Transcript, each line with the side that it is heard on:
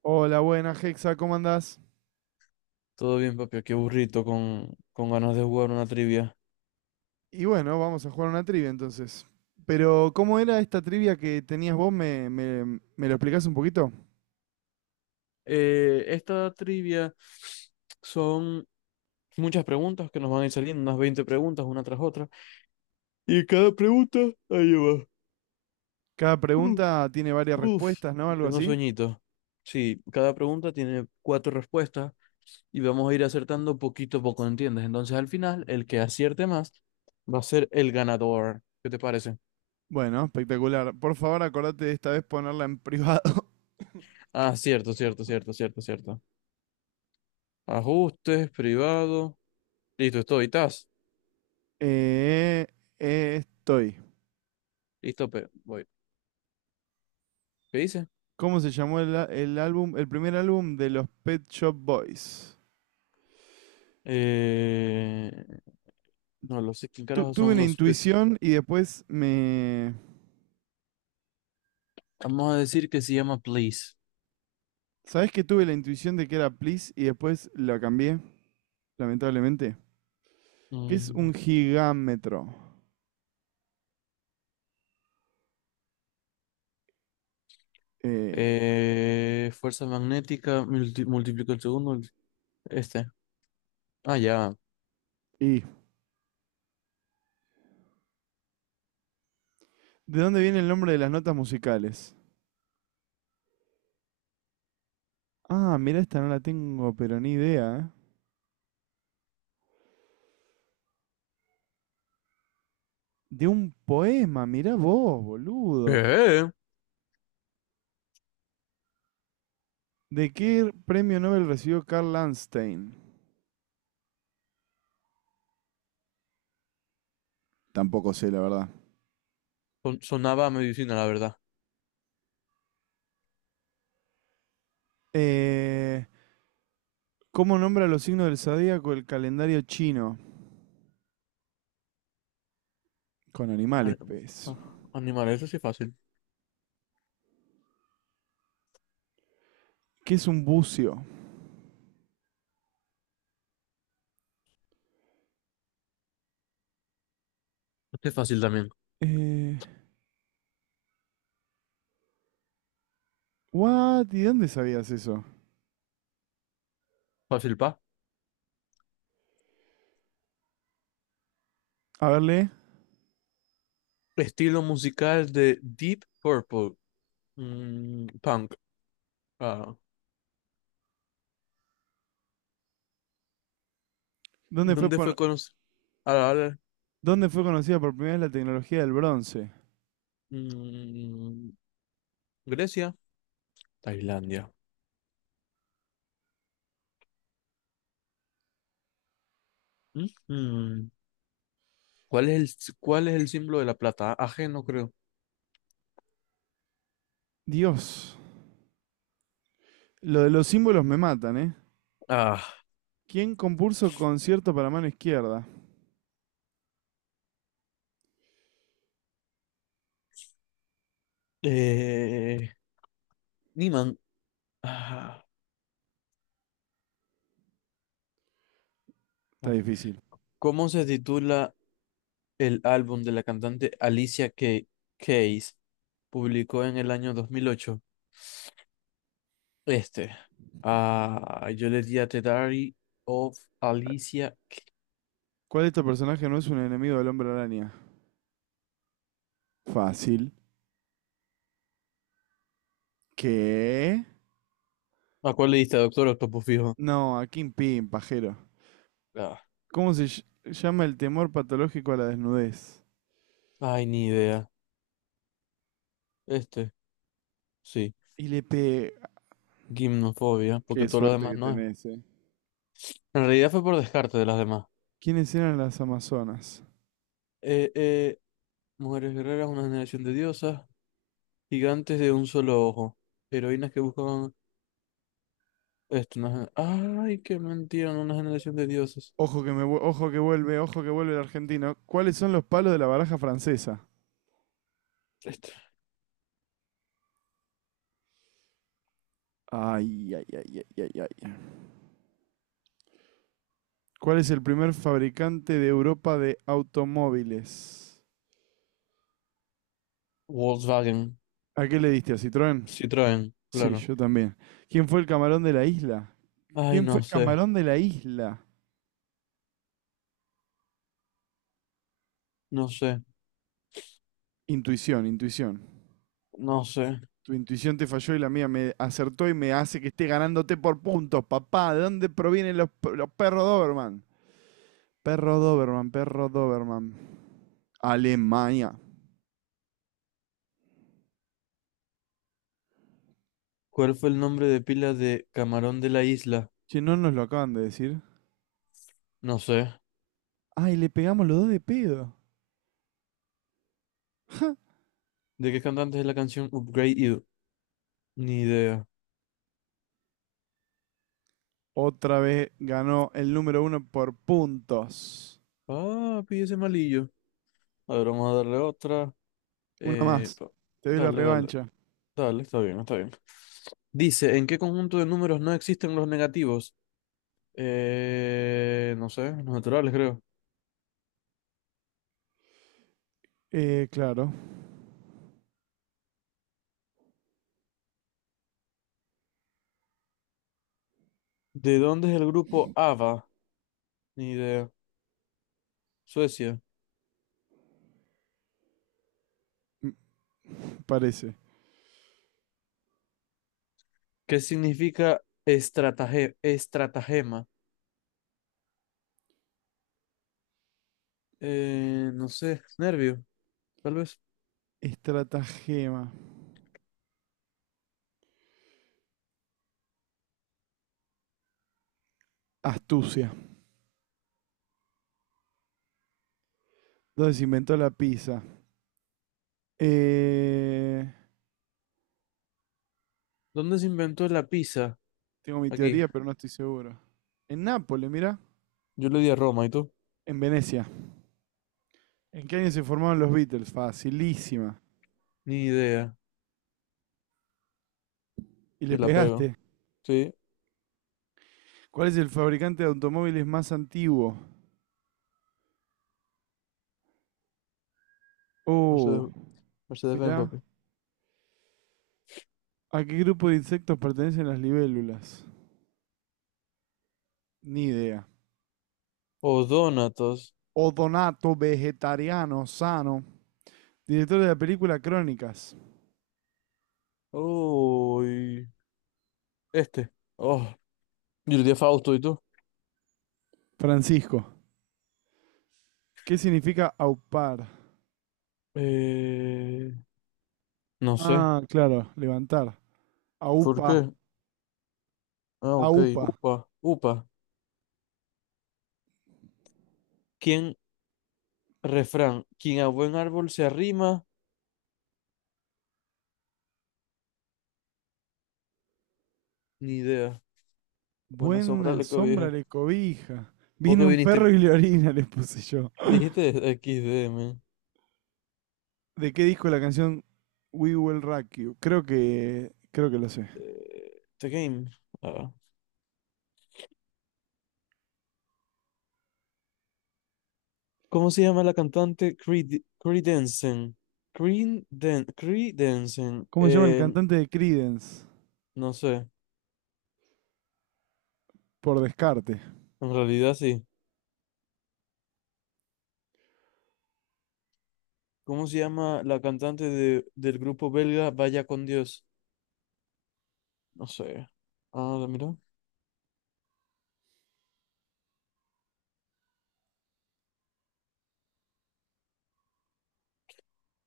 right: Hola, buena Hexa, ¿cómo andás?
left: Todo bien, papi, qué burrito con ganas de jugar una trivia.
right: Y bueno, vamos a jugar una trivia entonces. Pero, ¿cómo era esta trivia que tenías vos? ¿Me lo explicás un poquito?
left: Esta trivia son muchas preguntas que nos van a ir saliendo, unas 20 preguntas una tras otra. Y cada pregunta, ahí va.
right: Cada
left: Uf,
right: pregunta tiene varias
left: uf,
right: respuestas, ¿no? Algo
left: Tengo
right: así.
left: sueñito. Sí, cada pregunta tiene 4 respuestas y vamos a ir acertando poquito a poco, ¿entiendes? Entonces al final, el que acierte más va a ser el ganador. ¿Qué te parece?
right: Bueno, espectacular. Por favor, acordate de esta vez ponerla en privado.
left: Ah, cierto, cierto, cierto, cierto, cierto. Ajustes, privado. Listo, estoy, estás.
right: Eh, Estoy.
left: Listo, pero voy. ¿Qué dice?
right: ¿Cómo se llamó el álbum, el primer álbum de los Pet Shop Boys?
left: Eh, no lo sé quién carajo
right: Tuve
left: son
right: una
left: los pets.
right: intuición y después me...
left: Vamos a decir que se llama Please.
right: ¿Sabés que tuve la intuición de que era Please y después la cambié lamentablemente? ¿Qué es
left: Mm.
right: un gigámetro? Eh,
left: Fuerza magnética, multiplica el segundo. Este. Ah, ya.
right: y ¿de dónde viene el nombre de las notas musicales? Ah, mira, esta no la tengo, pero ni idea, ¿eh? De un poema, mirá vos, boludo.
left: ¿Qué?
right: ¿De qué premio Nobel recibió Carl Landstein? Tampoco sé, la verdad.
left: Sonaba a medicina, la verdad.
right: Eh, ¿Cómo nombra los signos del zodíaco el calendario chino? Con animales,
left: Ani-
right: pez.
left: ah, animal, eso sí es fácil.
right: ¿Qué es un bucio?
left: Este es fácil también.
right: Eh, ¿What? ¿Y dónde sabías eso?
left: Fácil, pa.
right: A verle.
left: Estilo musical de Deep Purple. Mm, punk. Ah.
right: ¿Dónde fue,
left: ¿Dónde
right: pon-
left: fue conocido?
right: ¿Dónde fue conocida por primera vez la tecnología del bronce?
left: Grecia, Tailandia. Ujú. ¿Cuál es cuál es el símbolo de la plata? AG, no creo.
right: Dios, lo de los símbolos me matan, ¿eh?
left: Ah,
right: ¿Quién compuso concierto para mano izquierda?
left: eh, Niman. Ah,
right: Está
left: ah.
right: difícil.
left: ¿Cómo se titula el álbum de la cantante Keys? ¿Publicó en el año 2008? Este. Ah, yo le di a The Diary of Alicia.
right: ¿Cuál de estos personajes no es un enemigo del hombre araña? Fácil. ¿Qué?
left: ¿A cuál le diste? Doctor Octopus fijo.
right: No, a Kim Pim, pajero.
left: Ah,
right: ¿Cómo se llama el temor patológico a la desnudez?
left: ay, ni idea. Este, sí.
right: ILP.
left: Gimnofobia, porque
right: Qué
left: todo lo
right: suerte
left: demás
right: que
left: no es.
right: tenés, ¿eh?
left: En realidad fue por descarte de las demás.
right: ¿Quiénes eran las Amazonas?
left: Eh, eh, Mujeres guerreras, una generación de diosas, gigantes de un solo ojo, heroínas que buscaban esto. Una... Ay, qué mentira, no una generación de diosas.
right: Ojo que vuelve el argentino. ¿Cuáles son los palos de la baraja francesa?
left: Esto.
right: Ay, ay, ay, ay, ay, ay. ¿Cuál es el primer fabricante de Europa de automóviles?
left: Volkswagen,
right: ¿A qué le diste? ¿A Citroën?
left: Citroën,
right: Sí,
left: claro.
right: yo también. ¿Quién fue el camarón de la isla?
left: Ay,
right: ¿Quién fue
left: no
right: el
left: sé,
right: camarón de la isla?
left: no sé,
right: Intuición, intuición.
left: no sé.
right: Tu intuición te falló y la mía me acertó y me hace que esté ganándote por puntos, papá. ¿De dónde provienen los perros Doberman? Perro Doberman, perro Doberman. Alemania.
left: ¿Cuál fue el nombre de pila de Camarón de la Isla?
right: Si no nos lo acaban de decir.
left: No sé.
right: Ay, le pegamos los dos de pedo.
left: ¿De qué cantante es la canción Upgrade You? Ni idea.
right: Otra vez ganó el número uno por puntos.
left: Ah, pille ese malillo. A ver, vamos a darle otra.
right: Una
left: Eh,
right: más.
left: pa-
right: Te doy la
left: Dale, dale.
right: revancha.
left: Dale, está bien, está bien. Dice, ¿en qué conjunto de números no existen los negativos? No sé, los naturales, creo.
right: Claro.
left: ¿De dónde es el grupo ABBA? Ni idea. Suecia.
right: M- Parece.
left: ¿Qué significa estratagema? No sé, nervio, tal vez.
right: Estratagema. Astucia. ¿Dónde se inventó la pizza? Eh,
left: ¿Dónde se inventó la pizza?
right: Tengo mi
left: Aquí.
right: teoría, pero no estoy seguro. En Nápoles, mira.
left: Yo le di a Roma, ¿y tú?
right: En Venecia. ¿En qué año se formaron los Beatles? Facilísima.
left: Ni idea.
right: Y le
left: Y la pego.
right: pegaste.
left: Sí,
right: ¿Cuál es el fabricante de automóviles más antiguo? Oh,
left: Mercedes, Mercedes-Benz,
right: mirá.
left: papi.
right: ¿A qué grupo de insectos pertenecen las libélulas? Ni idea.
left: O Donatos.
right: Odonato, vegetariano, sano. Director de la película Crónicas.
left: Uy, este. Oh, yo le di a Fausto, ¿y tú?
right: Francisco. ¿Qué significa aupar?
left: Eh, no sé.
right: Ah, claro, levantar.
left: ¿Por
right: Aupa,
left: qué? Ah, ok.
right: aupa.
left: Upa, upa. ¿Quién? Refrán. Quien a buen árbol se arrima, ni idea. Buena sombra
right: Buena
left: le
right: sombra
left: cobija.
right: le cobija.
left: ¿Vos que
right: Viene un perro
left: viniste?
right: y le orina, le puse yo.
left: Dijiste X D man.
right: ¿De qué disco la canción We Will Rock You? Creo que lo sé.
left: The Game. Ah. ¿Cómo se llama la cantante Creed, Creedensen? Creedensen.
right: ¿Cómo se llama el cantante de Creedence?
left: No sé.
right: Por descarte.
left: En realidad sí. ¿Cómo se llama la cantante de, del grupo belga Vaya con Dios? No sé. Ah, mira.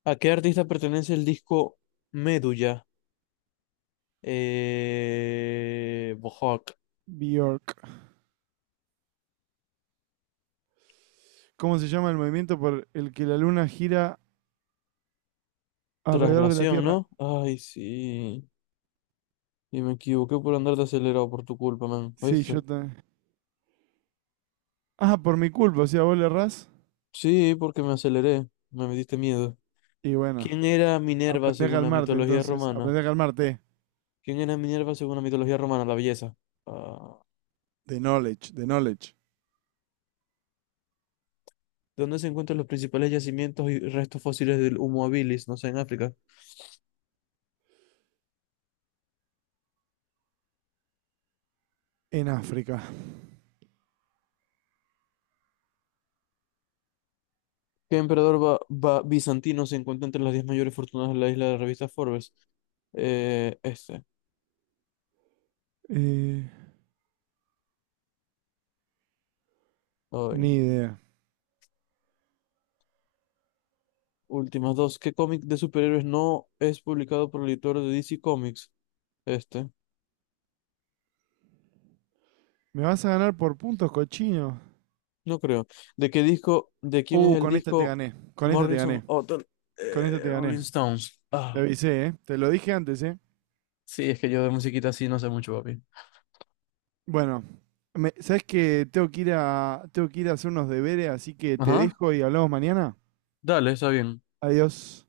left: ¿A qué artista pertenece el disco Medulla? Bohawk.
right: Bjork. ¿Cómo se llama el movimiento por el que la luna gira alrededor de la
left: Traslación,
right: Tierra?
left: ¿no? Ay, sí. Y me equivoqué por andar de acelerado por tu culpa, man.
right: Sí,
left: ¿Oíste?
right: yo también. Ah, por mi culpa, o sea, vos le errás.
left: Sí, porque me aceleré. Me metiste miedo.
right: Y bueno,
left: ¿Quién era Minerva
right: aprendí a
left: según la
right: calmarte
left: mitología
right: entonces.
left: romana?
right: Aprendí a calmarte.
left: ¿Quién era Minerva según la mitología romana? La belleza. Ah,
right: The knowledge, the knowledge.
left: ¿dónde se encuentran los principales yacimientos y restos fósiles del Homo habilis? No sé, en África.
right: En África.
left: ¿Qué emperador bizantino se encuentra entre las 10 mayores fortunas de la isla de la revista Forbes? Este,
right: Eh,
left: hoy.
right: Ni idea.
left: Últimas dos. ¿Qué cómic de superhéroes no es publicado por el editor de DC Comics? Este,
right: ¿Me vas a ganar por puntos, cochino?
left: no creo. ¿De qué disco, de quién es el
right: Con esta te
left: disco
right: gané. Con esta te
left: Morrison
right: gané.
left: Hotel,
right: Con esta te gané.
left: Rolling Stones?
right: Te
left: Ah,
right: avisé, ¿eh? Te lo dije antes, ¿eh?
left: sí, es que yo de musiquita así no sé mucho, papi.
right: Bueno, ¿sabes que tengo que ir a hacer unos deberes, así que te
left: Ajá,
right: dejo y hablamos mañana?
left: dale, está bien.
right: Adiós.